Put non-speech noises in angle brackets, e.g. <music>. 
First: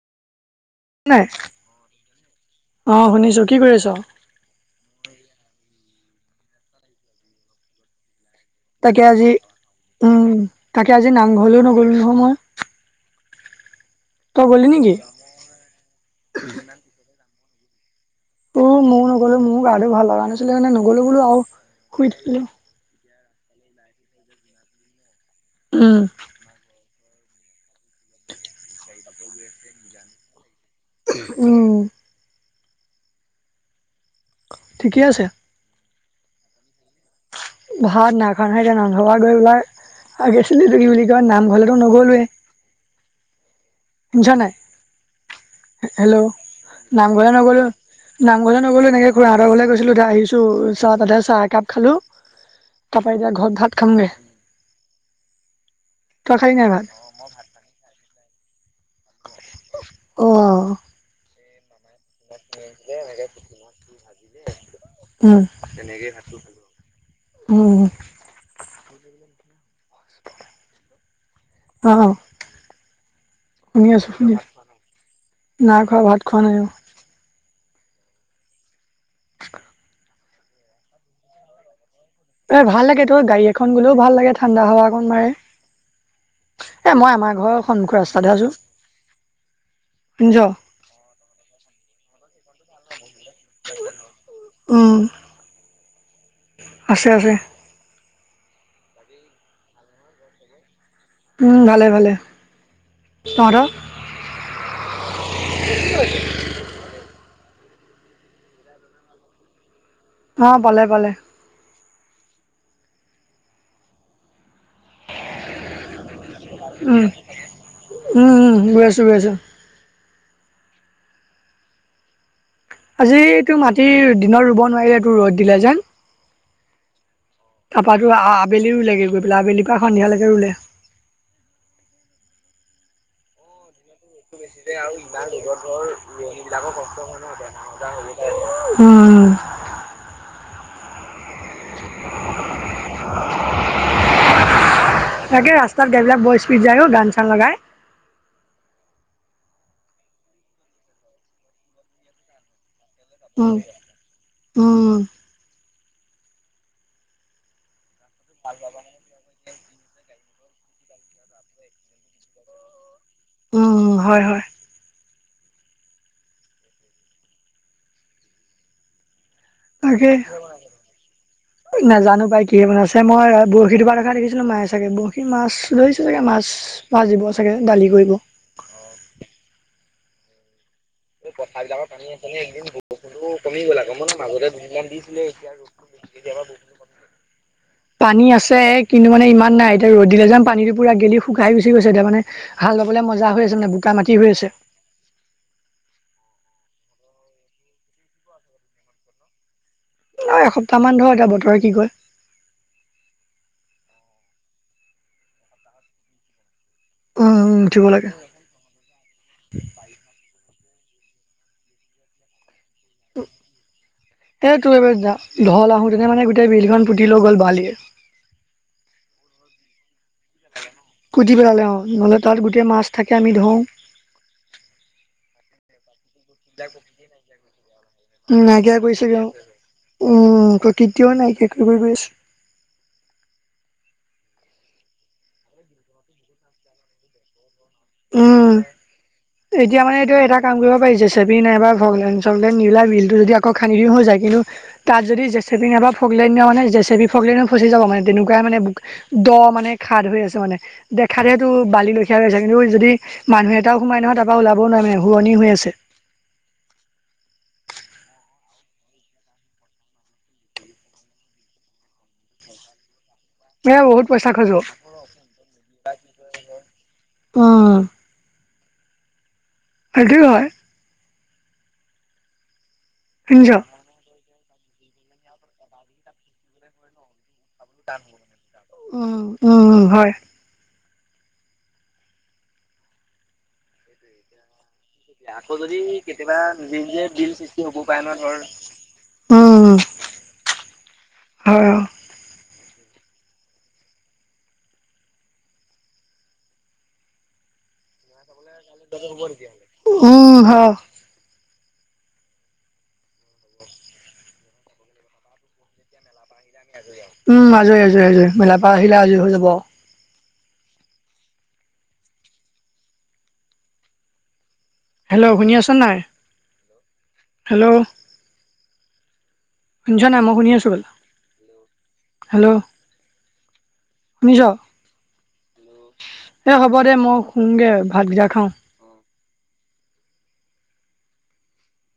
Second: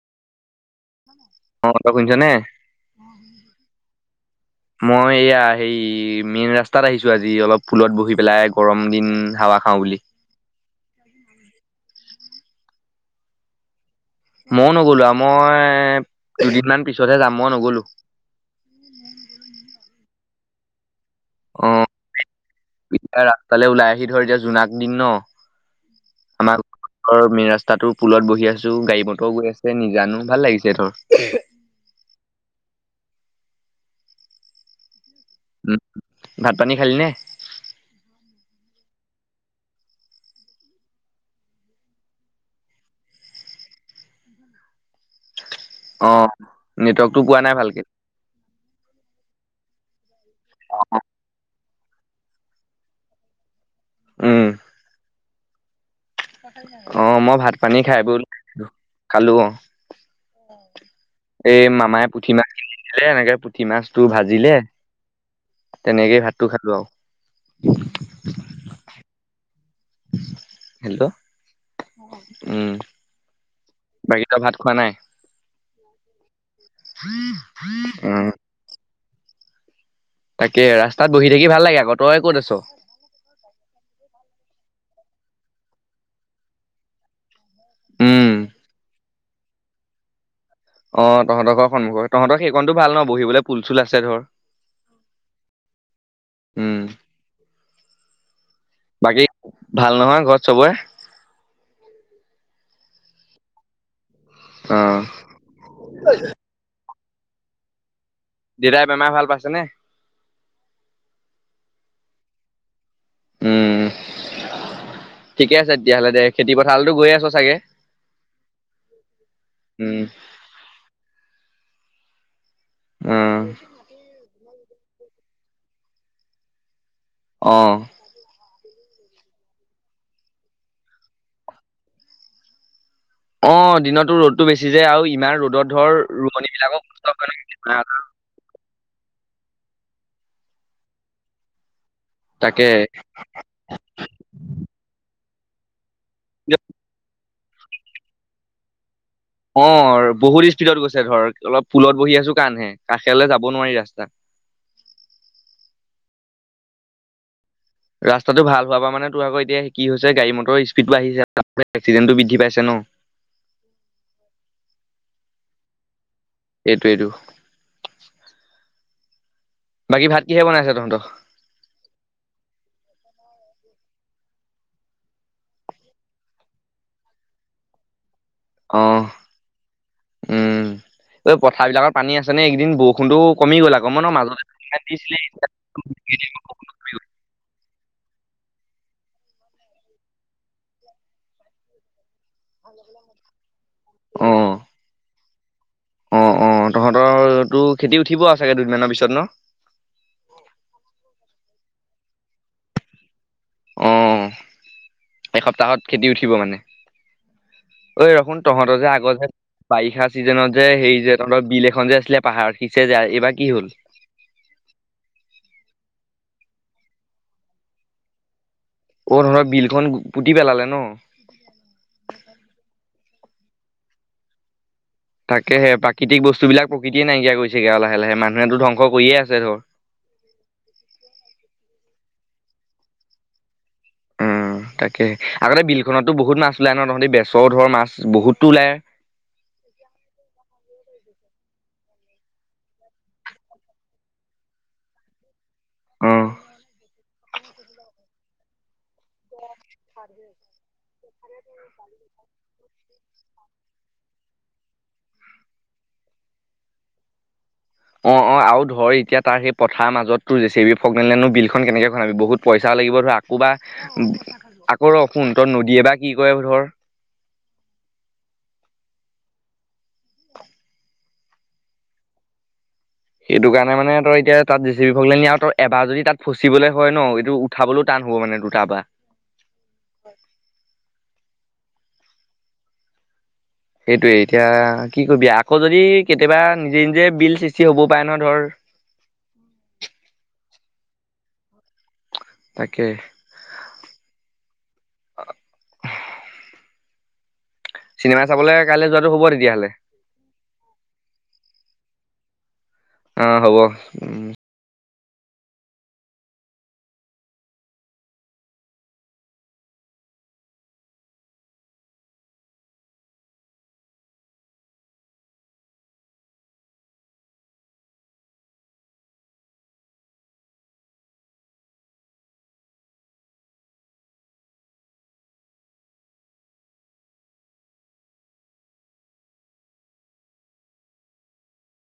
-নাই অ' তই শুনিছনে? অ', শুনিছো কি কৰি আছ। মই এয়া হেৰি মেইন ৰাস্তাত আহিছো আজি অলপ পুলত বহি পেলাই। গৰম তাকে দিন আজি হাৱা খাওঁ বুলি। উম তাকে আজি নামংঘলেও নগলো নহয় মই। তই গলি মইয়ো নেকি? নগ'লো আৰু মই কেইদিনমান পিছতহে যাম মই নগ'লো। ত ময়ো নগ'লো মোৰো গাটো ভাল লগা নাছিলে কাৰণে নগ'লো বোলো আৰু অ' শুই থাকিলো। এতিয়া ৰাস্তালে ওলাই আহি ধৰ এতিয়া জোনাক দিন ন উম। আমাৰ। ঘৰ মেইন ৰাস্তাটো পুলত বহি আছো গাড়ী মটৰ গৈ আছে নিজানো ভাল লাগিছে ধৰ। উম। ঠিকে আছে। উ ভাত পানী খালি নে। ভাত নাইখুৱা নহয় এতিয়া নামঘপা গৈ পেলাই আগেছিলটো কি বুলি কয় নামঘৰলেতো নগ'লোৱেই। শুনিছ নাই হেল্ল' অ' নেটৱৰ্কটো নামঘলে পোৱা নাই নগ'লো। ভালকে। নামঘৰ নগ'লো এনেকে খুৰাঁহতৰ ঘৰলে গৈছিলো এতিয়া আহিছো চাহ তাতে চাহ একাপ খালো তাৰ পা এতিয়া ঘৰত ভাত খাম গে। উম, অ মই ভাত পানী খাই বৈ খালো অ। অ এই মামাই পুঠি মাছ কিনিলে এনেকে পুঠি মাছটো ভাজিলে উম তেনেকেই ভাতটো খালো আৰু। উম হেল্ল' অ উম শুনি আছো বাকী শুনি তই ভাত আছো খোৱা নাই? নাই খোৱা ভাত খোৱা নাই অ উম তাকে ৰাস্তাত বহি থাকি ভাল লাগে আকৌ। তই ক'ত আছ এ ভাল লাগে তো গাড়ী খন গ'লেও ভাল লাগে ঠাণ্ডা হাৱা অকন মাৰে এ মই আমাৰ ঘৰৰ সন্মুখৰ উম ৰাস্তাতে আছো শুনিছ। অ তহঁতৰ ঘৰৰ সন্মুখত তহতৰ সেইকণো ভাল ন বহিবলৈ পুল চুল আছে ধৰ। উম উম আছে আছে বাকী ভাল নহয় ঘৰত চবৰে? উম ভালে ভালে। তহঁতৰ? অ দেতাই বেমাৰ ভাল পাইছে নে? অ পালে পালে। উম ঠিকে আছে তেতিয়াহ'লে দে। খেতি পথাৰতো উম গৈয়ে আছ চাগে উম উম গৈ আছো গৈ আছো। উম উম আজিটো মাটি দিনত ৰুব নোৱাৰিলে টো ৰ'দ দিলে যে। অ তাৰপা টো আ আবেলি ৰুলেগৈ আবেলি পৰা সন্ধিয়ালৈ ৰুলে। অ দিনতো ৰ'দটো বেছি যায় আৰু ইমান ৰ'দত ধৰ ৰোৱনী বিলাকক অসুস্থ কৰে <inaudible> কিবা এটা উম উম। তাকে। তাকে ৰাস্তাত গাড়ীবিলাক বৰ স্পীড যায় ও গান চান লগাই। অ বহুত স্পীডত গৈছে ধৰ অলপ পুলত বহি আছো কাৰণেহে কাষেলৈ যাব উম নোৱাৰি ৰাস্তা। উম ৰাস্তাটো ভাল হোৱাৰ পৰা মানে তোৰ আকৌ এতিয়া কি হৈছে গাড়ী মটৰ স্পীডটো আহিছে এস্কিণ্ডেটো বৃদ্ধি পাইছে ন। উম হয় হয়। এইটোৱেটো। বাকী তাকে ভাত কিহে বনাইছা তহঁতৰ। নাজানো পাই কিহে বনাইছে মই বৰশী টোপা দেখা দেখিছিলোঁ মাই চাগে বৰশী মাছ ধৰিছে চাগে মাছ। ভাজিব চাগে দালি কৰিব। অ উম ঐ এই পথাৰাবলাকৰ পথাৰবিলাকত পানী আছে আপুনি নে একদিন এইকেইদিন বৰষুণটো বৰষুণো কমি গ'ল আকৌ ন মই মাজতে দুহিন মমান দিছিলে এতিয়া আৰু <unintelligible> হ <inaudible> পানী আছে কিন্তু মানে ইমান নাই এতিয়া ৰ'দ দিলে যে পানীত পুৰা গেলি শুকাই গুচি গৈছে এতিয়া মানে। হাল ল'বলৈ মজা হৈ আছে মানে বোকা মাটি অ হৈ আছে। অ', অ', তহঁতৰ তটো খেতি উঠিব আৰু চাগে দুদিনমানৰ পিছত ন। নয় এসপ্তাহমান ধৰ এতিয়া বতৰে কি কয়। অ', এসপ্তাহত খেতি উঠিব মানে উম উঠিব ঐ লাগে ৰখোন। তহঁতৰ যে আগৰ যে বাৰিষা চিজনত যে হেৰি যে তহঁতৰ বিল এখন যে আছিলে। পাহাৰৰ <unintelligible> যায় এইবাৰ কি হ'ল। এই তোৰ এই ঢল <unintelligible> আহোতে নে মানে গোটেই বিলখন পুতি লৈ গ'ল বালিয়ে। অ', তহঁতৰ বিলখন পুতি পেলালে ন। পুতি পেলালে অ', নহ'লে তাত গোটেই মাছ থাকে আমি ধৰো। তাকে সে প্ৰাকৃতিক বস্তুবিলাক প্ৰকৃতিয়ে নাইকিয়া কৰিছেগে আৰু লাহে লাহে মানুহেতো ধ্বংস কৰিয়ে আছে ধৰ। উ কেতিয়াও নাইকিয়া কৰি কৰি গৈ আছোঁ। উম তাকে আগতে বিলখনতো বহুত মাছ ওলাই ন তহঁতি বেচও ধৰ মাছ বহুতো উম ওলায় এতিয়া মানে এইটো এটা কাম কৰিব পাৰিছে চেপি নাইবা চ <unintelligible> নিউলা বিলটো যদি আকৌ খান্দিও হৈ যায় কিন্তু তাত যদি জেচেপি নবা ফগলাই অ'। নিওঁ মানে জেচেপি ফগলাই নিও ফচি যাব মানে তেনেকুৱাই মানে দ' মানে খাদ ধুই আছে মানে দেখাতহ তটো বালি লখিয়া গৈ আছে কিন্তু যদি মানুহ এটাও সোমাই নহয় তাৰপৰা ওলাবও নোৱাৰে শুৱনি হৈ আছে। <inaudible> অ', অ', আৰু ধৰ এতিয়া তাৰ সেই পথাৰ মাজতো যে বি ফগমেনলেনো বিলখনন কেনেকে খনাবি বহুত পইচাও লাগিব ধৰা ক'বা এ বহুত পইচা খৰচ হ'ব আকৌ ৰ শুন ত নদীয়ে বা কি কৰে ধৰ অ'। সেইটো হয়। সেইটো শুনিছ কাৰণে মানে তই এতিয়া তাত ৰেচিপি ভলে নি আৰু তই এবাৰ যদি তাত ফচিবলৈ হয় ন এইটো উঠাবলৈও টান হ'ব মানে দুটাৰ পৰা উম, উম হয় সেইটোৱে এতিয়া কি কবি আকৌ যদি কেতিয়াবা নিজে, নিজে বিল সৃষ্টি হ'ব পাৰে নহ ধৰ উম। হয়। তাকে। অ'। চিনেমা চাবলৈ কাইলৈ যোৱাটো হ'ব তেতিয়াহ'লে উম ভাল। অ', হ'ব উম। উম আজৰি, আজৰি আজৰি মেলাপা আহিলে আজৰি হৈ যাব। হেল্ল' শুনি আছ নাই হেল্ল'। শুনিছ নাই মই শুনি আছোঁ, বল হেল্ল'। শুনিছ। এই হ'ব দে মই শুমগৈ ভাত গিতা খাওঁ।